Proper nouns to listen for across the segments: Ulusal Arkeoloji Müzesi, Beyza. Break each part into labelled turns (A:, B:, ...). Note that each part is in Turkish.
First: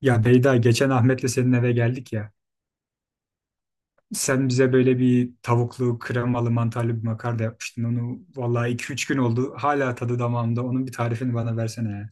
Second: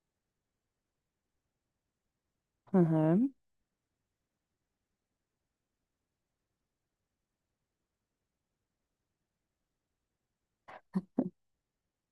A: Ya Beyda, geçen Ahmet'le senin eve geldik ya.
B: Hı hı.
A: Sen bize böyle bir tavuklu, kremalı, mantarlı bir makarna yapmıştın. Onu vallahi iki üç gün oldu. Hala tadı damağımda. Onun bir tarifini bana versene ya.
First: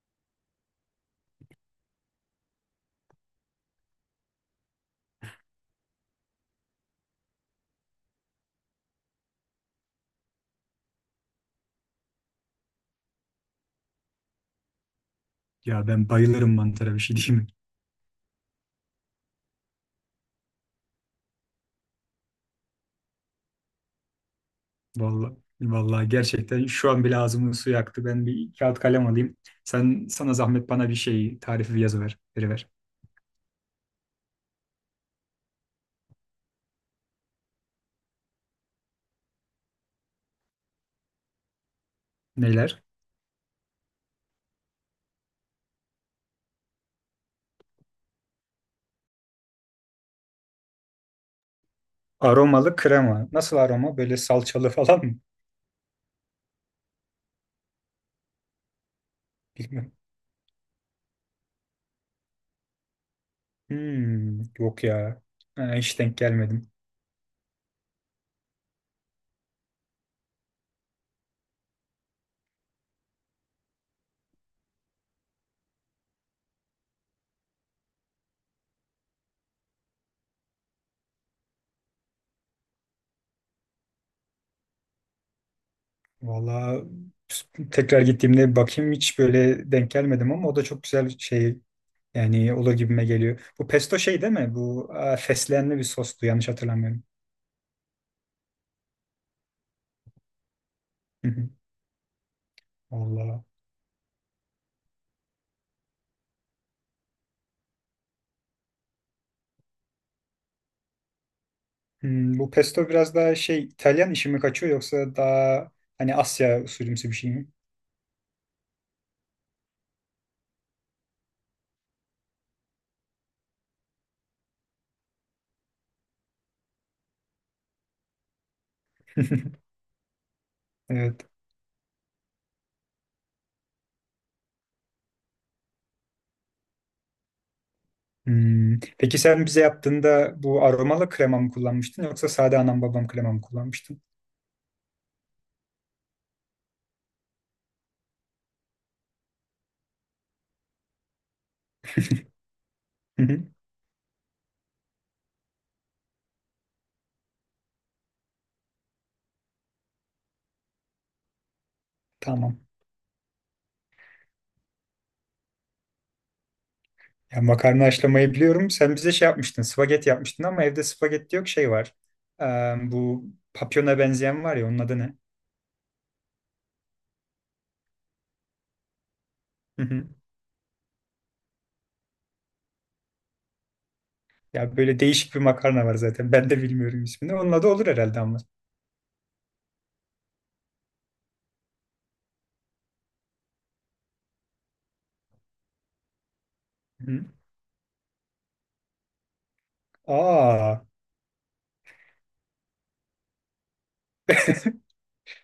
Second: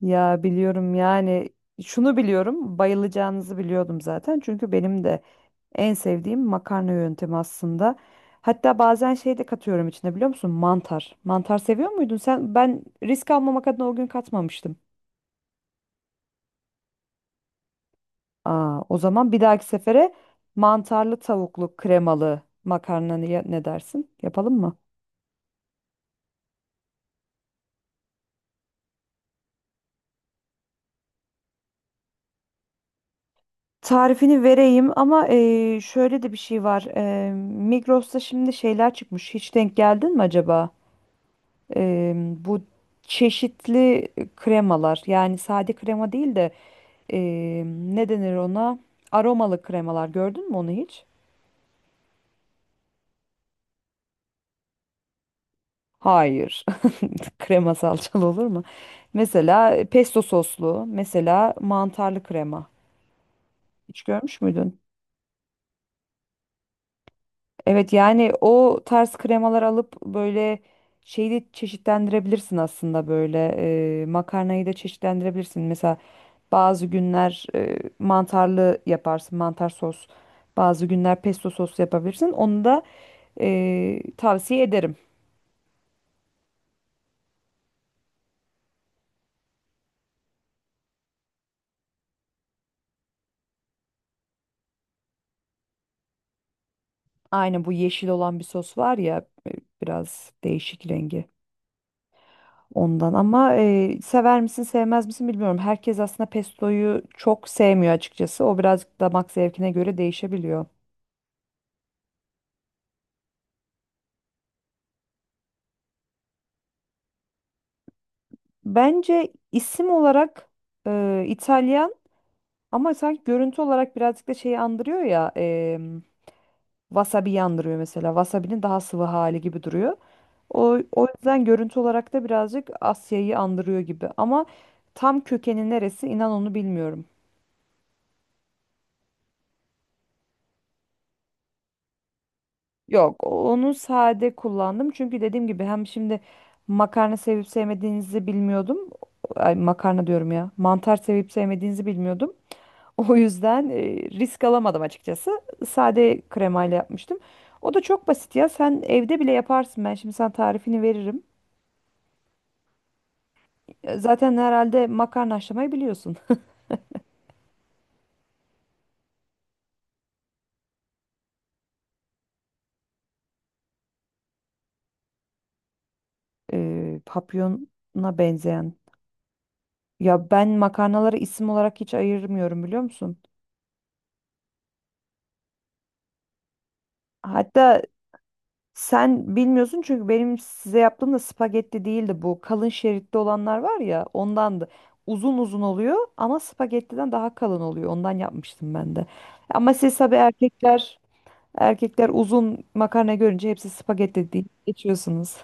B: Ya biliyorum yani şunu biliyorum bayılacağınızı biliyordum zaten çünkü benim de en sevdiğim makarna yöntemi aslında. Hatta bazen şey de katıyorum içine biliyor musun? Mantar. Mantar seviyor muydun sen? Ben risk almamak adına o gün katmamıştım.
A: Ya ben bayılırım mantara, bir şey diyeyim mi?
B: Aa, o zaman bir dahaki sefere mantarlı tavuklu kremalı makarna ne dersin? Yapalım mı?
A: Vallahi, vallahi, gerçekten şu an bile ağzımın suyu aktı. Ben bir kağıt kalem alayım. Sana zahmet, bana bir şey tarifi veriver.
B: Tarifini vereyim ama şöyle de bir şey var. Migros'ta şimdi şeyler çıkmış. Hiç denk geldin mi acaba? Bu
A: Neler?
B: çeşitli kremalar yani sade krema değil de ne denir ona? Aromalı kremalar gördün mü onu hiç?
A: Aromalı krema. Nasıl aroma? Böyle salçalı falan mı?
B: Hayır. Krema salçalı olur mu? Mesela
A: Bilmiyorum.
B: pesto soslu, mesela mantarlı krema. Hiç görmüş
A: Hmm,
B: müydün?
A: yok ya. Ha, hiç denk gelmedim.
B: Evet yani o tarz kremalar alıp böyle şeyi de çeşitlendirebilirsin aslında böyle makarnayı da çeşitlendirebilirsin. Mesela bazı günler mantarlı yaparsın, mantar sos. Bazı günler pesto sos yapabilirsin. Onu da tavsiye ederim.
A: Valla, tekrar gittiğimde bir bakayım, hiç böyle denk gelmedim ama o da çok güzel bir şey, yani olur gibime geliyor. Bu pesto şey değil mi? Bu, aa, fesleğenli bir sostu, yanlış hatırlamıyorum.
B: Aynı bu yeşil olan bir sos var ya biraz değişik rengi
A: Hı hı.
B: ondan
A: Valla.
B: ama sever misin sevmez misin bilmiyorum. Herkes aslında pestoyu çok sevmiyor açıkçası. O birazcık damak zevkine göre değişebiliyor.
A: Hmm, bu pesto biraz daha şey, İtalyan işi mi kaçıyor yoksa daha hani Asya usulümsü bir şey mi?
B: Bence isim olarak İtalyan ama sanki görüntü olarak birazcık da şeyi andırıyor ya. Wasabi yandırıyor mesela. Wasabi'nin daha sıvı hali gibi duruyor. O
A: Evet.
B: yüzden görüntü olarak da birazcık Asya'yı andırıyor gibi. Ama tam kökeni neresi inan onu bilmiyorum.
A: Hmm. Peki sen bize yaptığında bu aromalı krema mı kullanmıştın yoksa sade anam babam
B: Yok,
A: krema mı
B: onu
A: kullanmıştın?
B: sade kullandım. Çünkü dediğim gibi hem şimdi makarna sevip sevmediğinizi bilmiyordum. Ay, makarna diyorum ya. Mantar sevip sevmediğinizi bilmiyordum. O
A: Hı hı.
B: yüzden risk alamadım açıkçası. Sade kremayla yapmıştım. O da çok basit ya. Sen evde bile yaparsın. Ben şimdi sana tarifini veririm.
A: Tamam.
B: Ya zaten herhalde makarna haşlamayı biliyorsun.
A: Ya makarna haşlamayı biliyorum. Sen bize şey yapmıştın, spagetti yapmıştın ama evde spagetti yok, şey var. Ee, bu papyona benzeyen var ya, onun adı ne?
B: Papyona benzeyen.
A: Hı hı.
B: Ya ben makarnaları isim olarak hiç ayırmıyorum biliyor musun?
A: Ya böyle değişik bir makarna var zaten. Ben de bilmiyorum ismini. Onun adı
B: Hatta
A: olur herhalde ama.
B: sen bilmiyorsun çünkü benim size yaptığım da spagetti değildi bu. Kalın şeritli olanlar var ya ondandı. Uzun uzun oluyor ama
A: Hı
B: spagettiden
A: hı.
B: daha kalın oluyor. Ondan yapmıştım ben de. Ama siz tabii
A: Aa.
B: erkekler uzun makarna görünce hepsi spagetti deyip geçiyorsunuz.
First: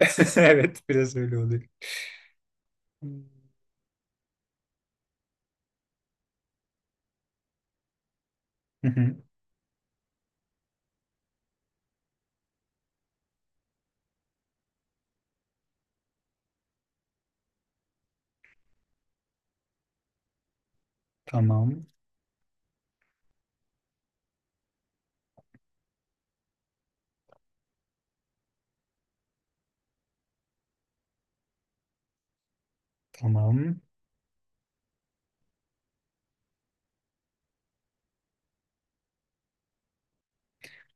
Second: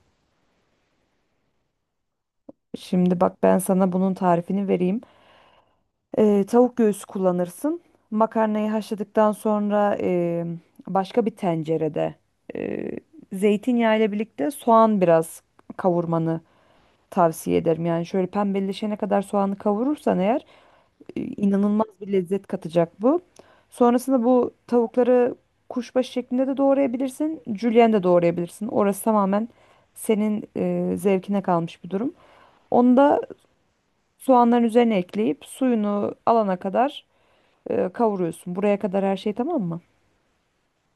A: Evet, biraz öyle oluyor.
B: Şimdi bak ben sana bunun tarifini vereyim. Tavuk göğsü kullanırsın. Makarnayı
A: Hı hı.
B: haşladıktan sonra başka bir tencerede e, zeytinyağı ile birlikte soğan biraz kavurmanı tavsiye ederim. Yani şöyle pembeleşene kadar soğanı kavurursan eğer inanılmaz
A: Tamam,
B: bir lezzet katacak bu. Sonrasında bu tavukları kuşbaşı şeklinde de doğrayabilirsin, julienne de doğrayabilirsin. Orası tamamen senin zevkine kalmış bir durum. Onu da
A: tamam.
B: soğanların üzerine ekleyip suyunu alana kadar kavuruyorsun. Buraya kadar her şey tamam mı?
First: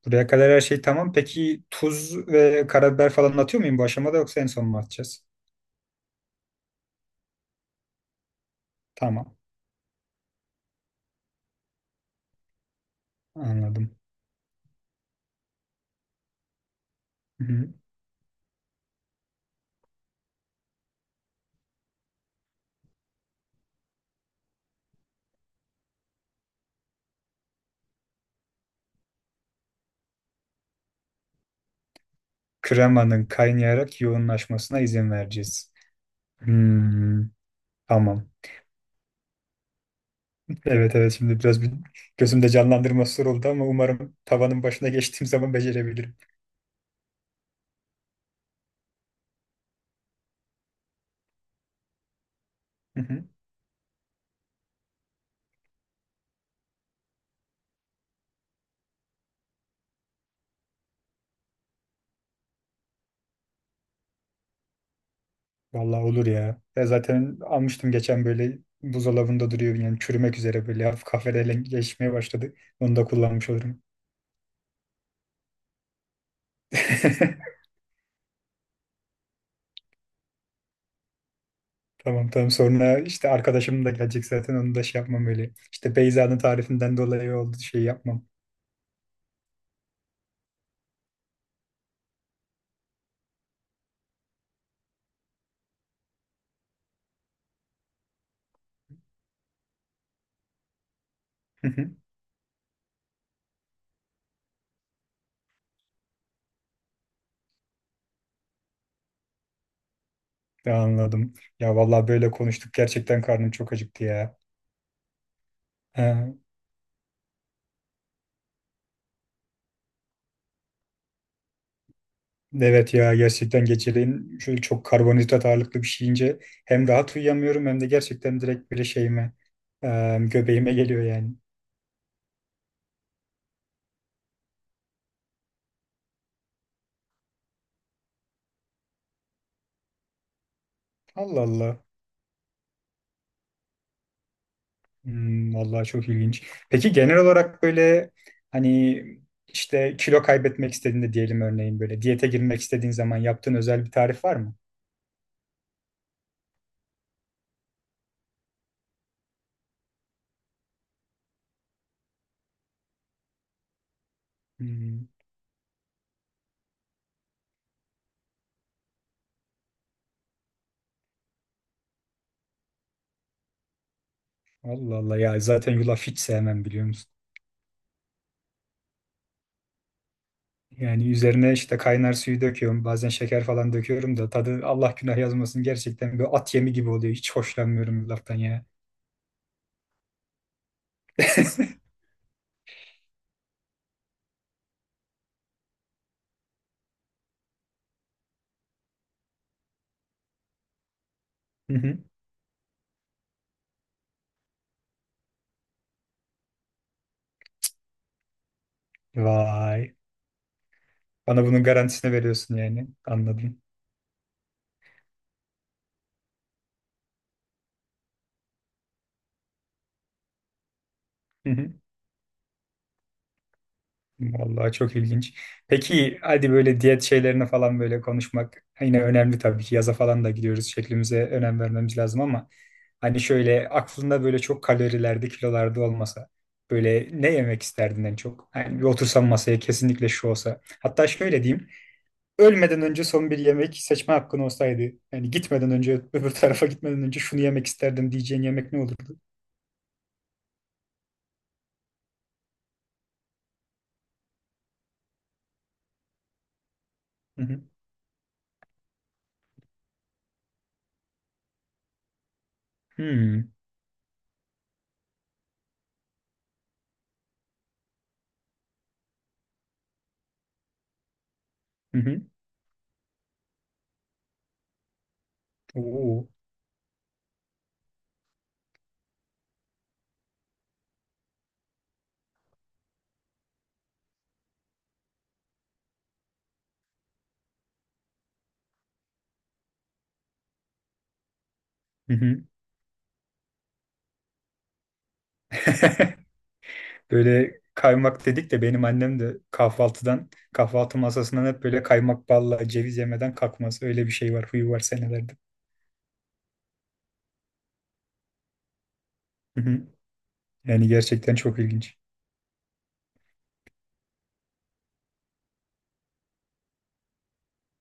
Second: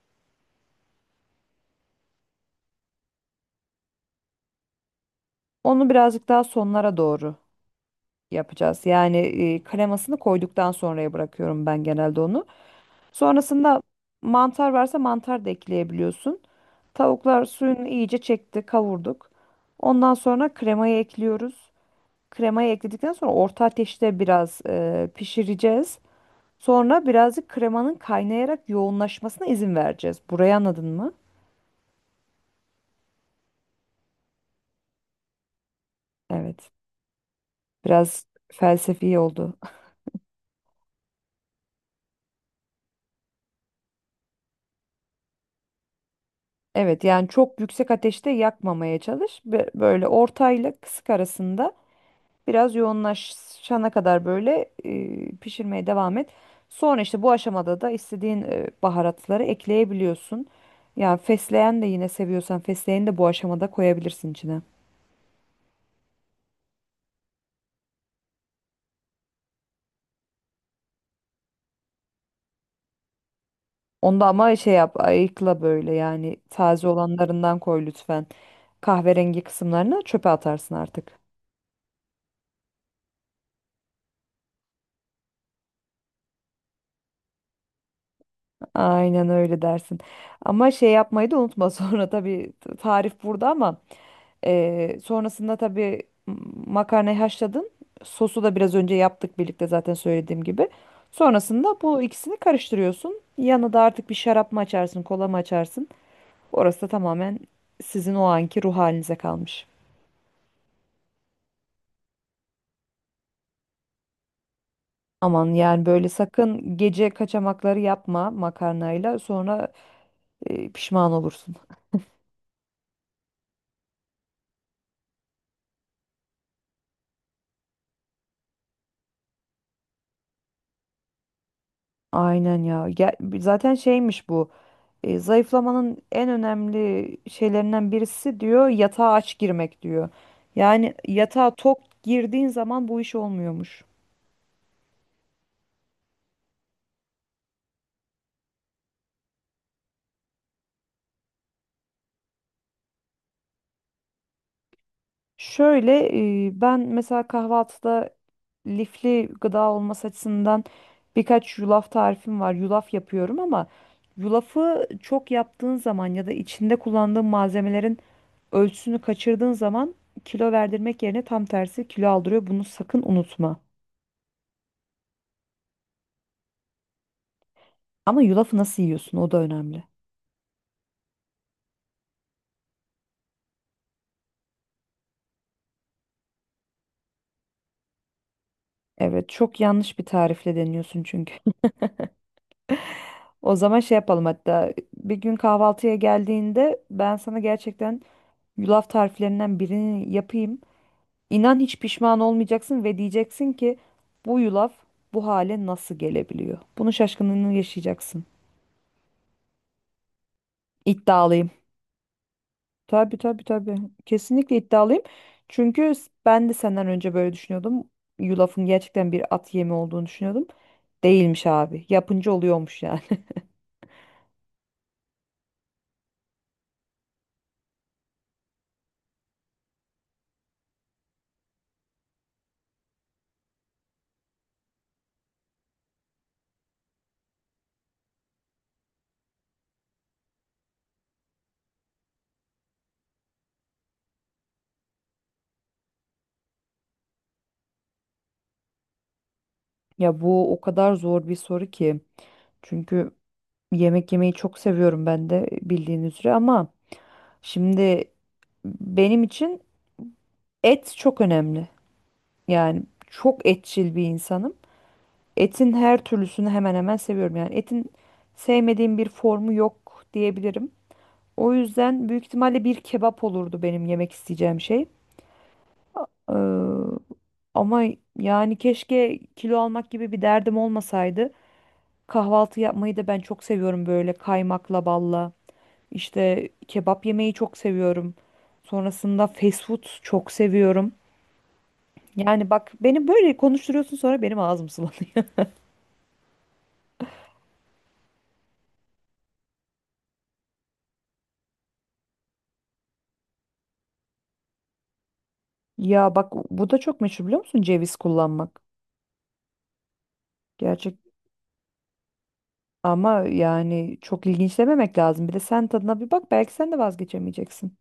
A: Buraya kadar her şey tamam. Peki tuz ve karabiber falan atıyor muyum bu aşamada, yoksa en son mu atacağız?
B: Onu birazcık daha sonlara doğru yapacağız. Yani
A: Tamam,
B: kremasını koyduktan sonraya bırakıyorum ben genelde onu. Sonrasında
A: anladım.
B: mantar varsa mantar da ekleyebiliyorsun.
A: Hı
B: Tavuklar
A: hı.
B: suyunu iyice çekti, kavurduk. Ondan sonra kremayı ekliyoruz. Kremayı ekledikten sonra orta ateşte biraz pişireceğiz. Sonra birazcık kremanın kaynayarak yoğunlaşmasına izin vereceğiz. Burayı anladın mı?
A: Kremanın kaynayarak yoğunlaşmasına izin vereceğiz.
B: Evet.
A: Hmm, tamam.
B: Biraz felsefi oldu.
A: Evet, evet, şimdi biraz bir gözümde canlandırma soru oldu ama umarım tavanın başına geçtiğim zaman becerebilirim.
B: Evet yani çok yüksek ateşte yakmamaya çalış. Böyle ortayla kısık arasında biraz
A: Hı hı.
B: yoğunlaşana kadar böyle pişirmeye devam et. Sonra işte bu aşamada da istediğin baharatları ekleyebiliyorsun. Yani fesleğen de yine seviyorsan fesleğeni de bu aşamada koyabilirsin içine.
A: Vallahi olur ya. Ya zaten almıştım geçen, böyle buzdolabında duruyor yani, çürümek üzere, böyle hafif kahverengileşmeye başladı. Onu da kullanmış olurum.
B: Onda ama şey yap ayıkla böyle yani taze olanlarından koy lütfen. Kahverengi kısımlarını çöpe atarsın artık.
A: Tamam, sonra işte arkadaşım da gelecek zaten, onu da şey yapmam öyle. İşte Beyza'nın tarifinden dolayı oldu şey yapmam.
B: Aynen öyle dersin. Ama şey yapmayı da unutma sonra tabii tarif burada ama sonrasında tabii makarnayı haşladın. Sosu da biraz önce yaptık birlikte zaten söylediğim gibi.
A: Hı
B: Sonrasında
A: hı.
B: bu ikisini karıştırıyorsun. Yanına da artık bir şarap mı açarsın, kola mı açarsın? Orası da tamamen sizin o anki ruh halinize kalmış.
A: Ya, anladım. Ya vallahi böyle konuştuk, gerçekten karnım çok acıktı ya.
B: Aman yani böyle
A: Ha,
B: sakın gece kaçamakları yapma makarnayla sonra pişman olursun.
A: evet ya, gerçekten geceleyin şöyle çok karbonhidrat ağırlıklı bir şey yiyince hem rahat uyuyamıyorum hem de gerçekten direkt böyle şeyime, göbeğime geliyor yani.
B: Aynen ya. Zaten şeymiş bu. Zayıflamanın en önemli şeylerinden birisi diyor yatağa aç girmek diyor. Yani
A: Allah
B: yatağa tok
A: Allah.
B: girdiğin zaman bu iş olmuyormuş.
A: Hmm, vallahi çok ilginç. Peki genel olarak böyle hani işte kilo kaybetmek istediğinde, diyelim örneğin böyle diyete girmek istediğin zaman, yaptığın özel bir tarif var mı?
B: Şöyle ben mesela kahvaltıda lifli gıda olması açısından birkaç yulaf tarifim var. Yulaf yapıyorum ama yulafı
A: Hmm,
B: çok yaptığın zaman ya da içinde kullandığın malzemelerin ölçüsünü kaçırdığın zaman kilo verdirmek yerine tam tersi kilo aldırıyor. Bunu sakın unutma.
A: Allah Allah, ya zaten yulaf hiç sevmem, biliyor musun?
B: Ama yulafı nasıl yiyorsun o da önemli.
A: Yani üzerine işte kaynar suyu döküyorum. Bazen şeker falan döküyorum da tadı, Allah günah yazmasın, gerçekten böyle at yemi gibi oluyor. Hiç hoşlanmıyorum bu laftan ya.
B: Evet, çok yanlış bir tarifle deniyorsun çünkü. O zaman şey yapalım hatta bir gün kahvaltıya geldiğinde ben sana gerçekten yulaf tariflerinden birini yapayım. İnan
A: Hı
B: hiç
A: hı.
B: pişman olmayacaksın ve diyeceksin ki bu yulaf bu hale nasıl gelebiliyor? Bunun şaşkınlığını yaşayacaksın.
A: Vay. Bana
B: İddialıyım.
A: bunun garantisini veriyorsun yani.
B: Tabii tabii
A: Anladım.
B: tabii. Kesinlikle iddialıyım. Çünkü ben de senden önce böyle düşünüyordum. Yulafın gerçekten bir at yemi olduğunu düşünüyordum. Değilmiş abi. Yapınca oluyormuş yani.
A: Vallahi çok ilginç. Peki, hadi böyle diyet şeylerine falan, böyle konuşmak yine önemli tabii ki. Yaza falan da gidiyoruz, şeklimize önem vermemiz lazım ama hani şöyle aklında böyle çok kalorilerde, kilolarda olmasa, böyle ne yemek isterdin en çok? Hani bir otursam masaya, kesinlikle şu olsa. Hatta şöyle diyeyim: ölmeden önce son bir yemek seçme hakkın olsaydı, yani gitmeden önce, öbür tarafa gitmeden önce, şunu yemek isterdim diyeceğin yemek ne olurdu?
B: Ya bu o kadar zor bir soru ki. Çünkü yemek yemeyi çok seviyorum ben de bildiğin üzere ama
A: Hı hı.
B: şimdi benim için et çok önemli. Yani çok
A: Hmm.
B: etçil bir insanım. Etin her türlüsünü hemen hemen seviyorum. Yani etin sevmediğim bir formu yok diyebilirim. O
A: Hı
B: yüzden
A: hı.
B: büyük ihtimalle bir kebap olurdu benim yemek isteyeceğim şey.
A: Oo.
B: Ee, ama yani keşke kilo almak gibi bir derdim olmasaydı. Kahvaltı yapmayı da ben çok seviyorum böyle kaymakla balla. İşte kebap yemeyi çok seviyorum. Sonrasında fast food çok seviyorum.
A: Hı hı.
B: Yani bak beni böyle konuşturuyorsun sonra benim ağzım sulanıyor.
A: Böyle kaymak dedik de, benim annem de kahvaltıdan, kahvaltı masasından hep böyle kaymak balla ceviz yemeden kalkmaz. Öyle bir şey var, huyu var senelerde.
B: Ya bak bu da çok meşhur biliyor musun ceviz kullanmak.
A: Hı hı. Yani
B: Gerçek
A: gerçekten çok ilginç.
B: ama yani çok ilginç dememek lazım. Bir de sen tadına bir bak belki sen de vazgeçemeyeceksin.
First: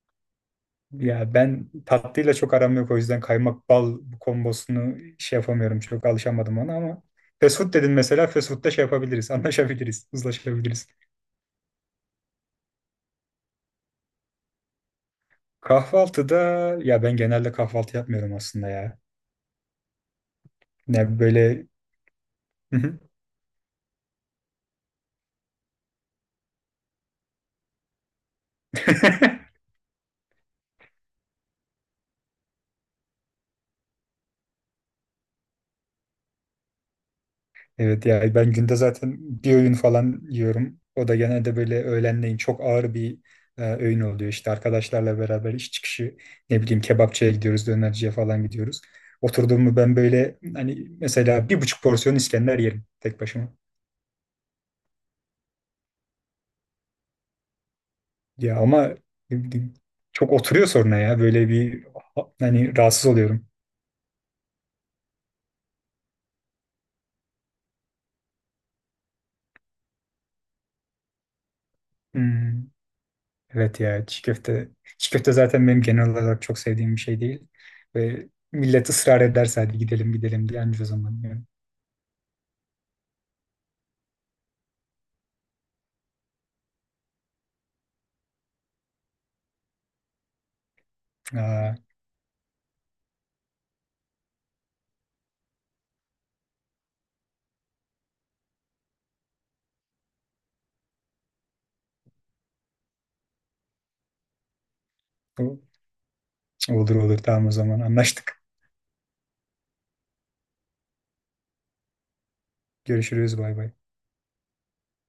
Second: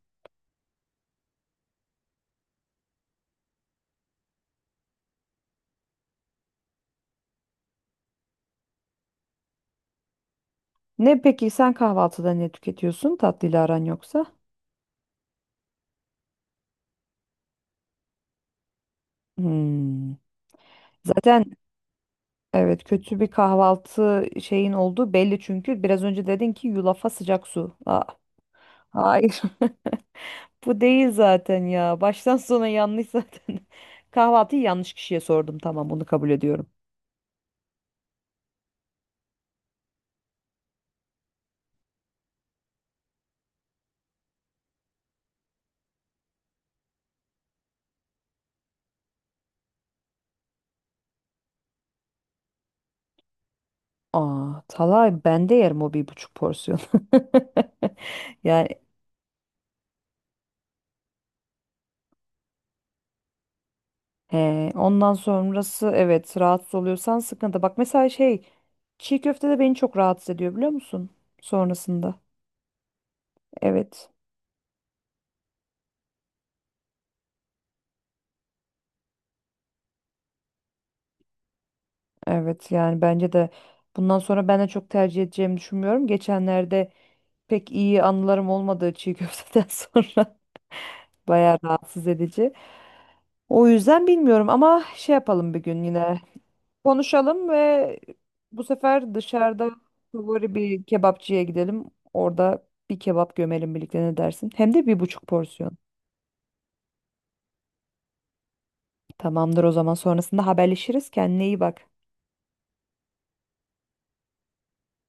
A: Ya ben tatlıyla çok aram yok, o yüzden kaymak bal kombosunu şey yapamıyorum, çok alışamadım ona, ama fast food dedin mesela, fast food'da şey yapabiliriz, anlaşabiliriz, uzlaşabiliriz.
B: Ne peki sen kahvaltıda ne tüketiyorsun? Tatlıyla aran yoksa?
A: Kahvaltıda, ya ben genelde kahvaltı yapmıyorum aslında ya.
B: Hmm.
A: Ne
B: Zaten
A: böyle... Hı
B: Evet,
A: hı.
B: kötü bir kahvaltı şeyin olduğu belli çünkü. Biraz önce dedin ki yulafa sıcak su. Aa, hayır. Bu değil zaten ya. Baştan sona yanlış zaten. Kahvaltıyı yanlış kişiye sordum. Tamam, bunu kabul ediyorum.
A: Evet ya, ben günde zaten bir öğün falan yiyorum. O da genelde böyle öğlenleyin çok ağır bir, öğün oluyor. İşte arkadaşlarla beraber iş çıkışı, ne bileyim, kebapçıya gidiyoruz, dönerciye falan gidiyoruz. Oturduğumu, ben böyle hani, mesela 1,5 porsiyon İskender yerim tek başıma.
B: Aa, Talay ben de yerim o 1,5 porsiyon.
A: Ya
B: Yani
A: ama çok oturuyor sonra ya, böyle bir hani rahatsız oluyorum.
B: he, ondan sonrası evet rahatsız oluyorsan sıkıntı. Bak mesela şey çiğ köfte de beni çok rahatsız ediyor biliyor musun? Sonrasında.
A: Hmm. Evet ya,
B: Evet.
A: çiğ köfte. Çiğ köfte zaten benim genel olarak çok sevdiğim bir şey değil. Ve millet ısrar ederse, hadi gidelim gidelim diye, anca o zaman diyorum.
B: Evet yani bence de bundan sonra ben de çok tercih edeceğimi düşünmüyorum. Geçenlerde pek iyi anılarım olmadığı çiğ köfteden sonra bayağı
A: Aa,
B: rahatsız edici. O yüzden bilmiyorum ama şey yapalım bir gün yine konuşalım ve bu sefer dışarıda favori bir kebapçıya gidelim. Orada bir kebap gömelim birlikte ne dersin? Hem de bir buçuk
A: bu-
B: porsiyon.
A: olur olur, tamam, o zaman anlaştık.
B: Tamamdır o zaman sonrasında haberleşiriz. Kendine iyi bak.
A: Görüşürüz, bay bay.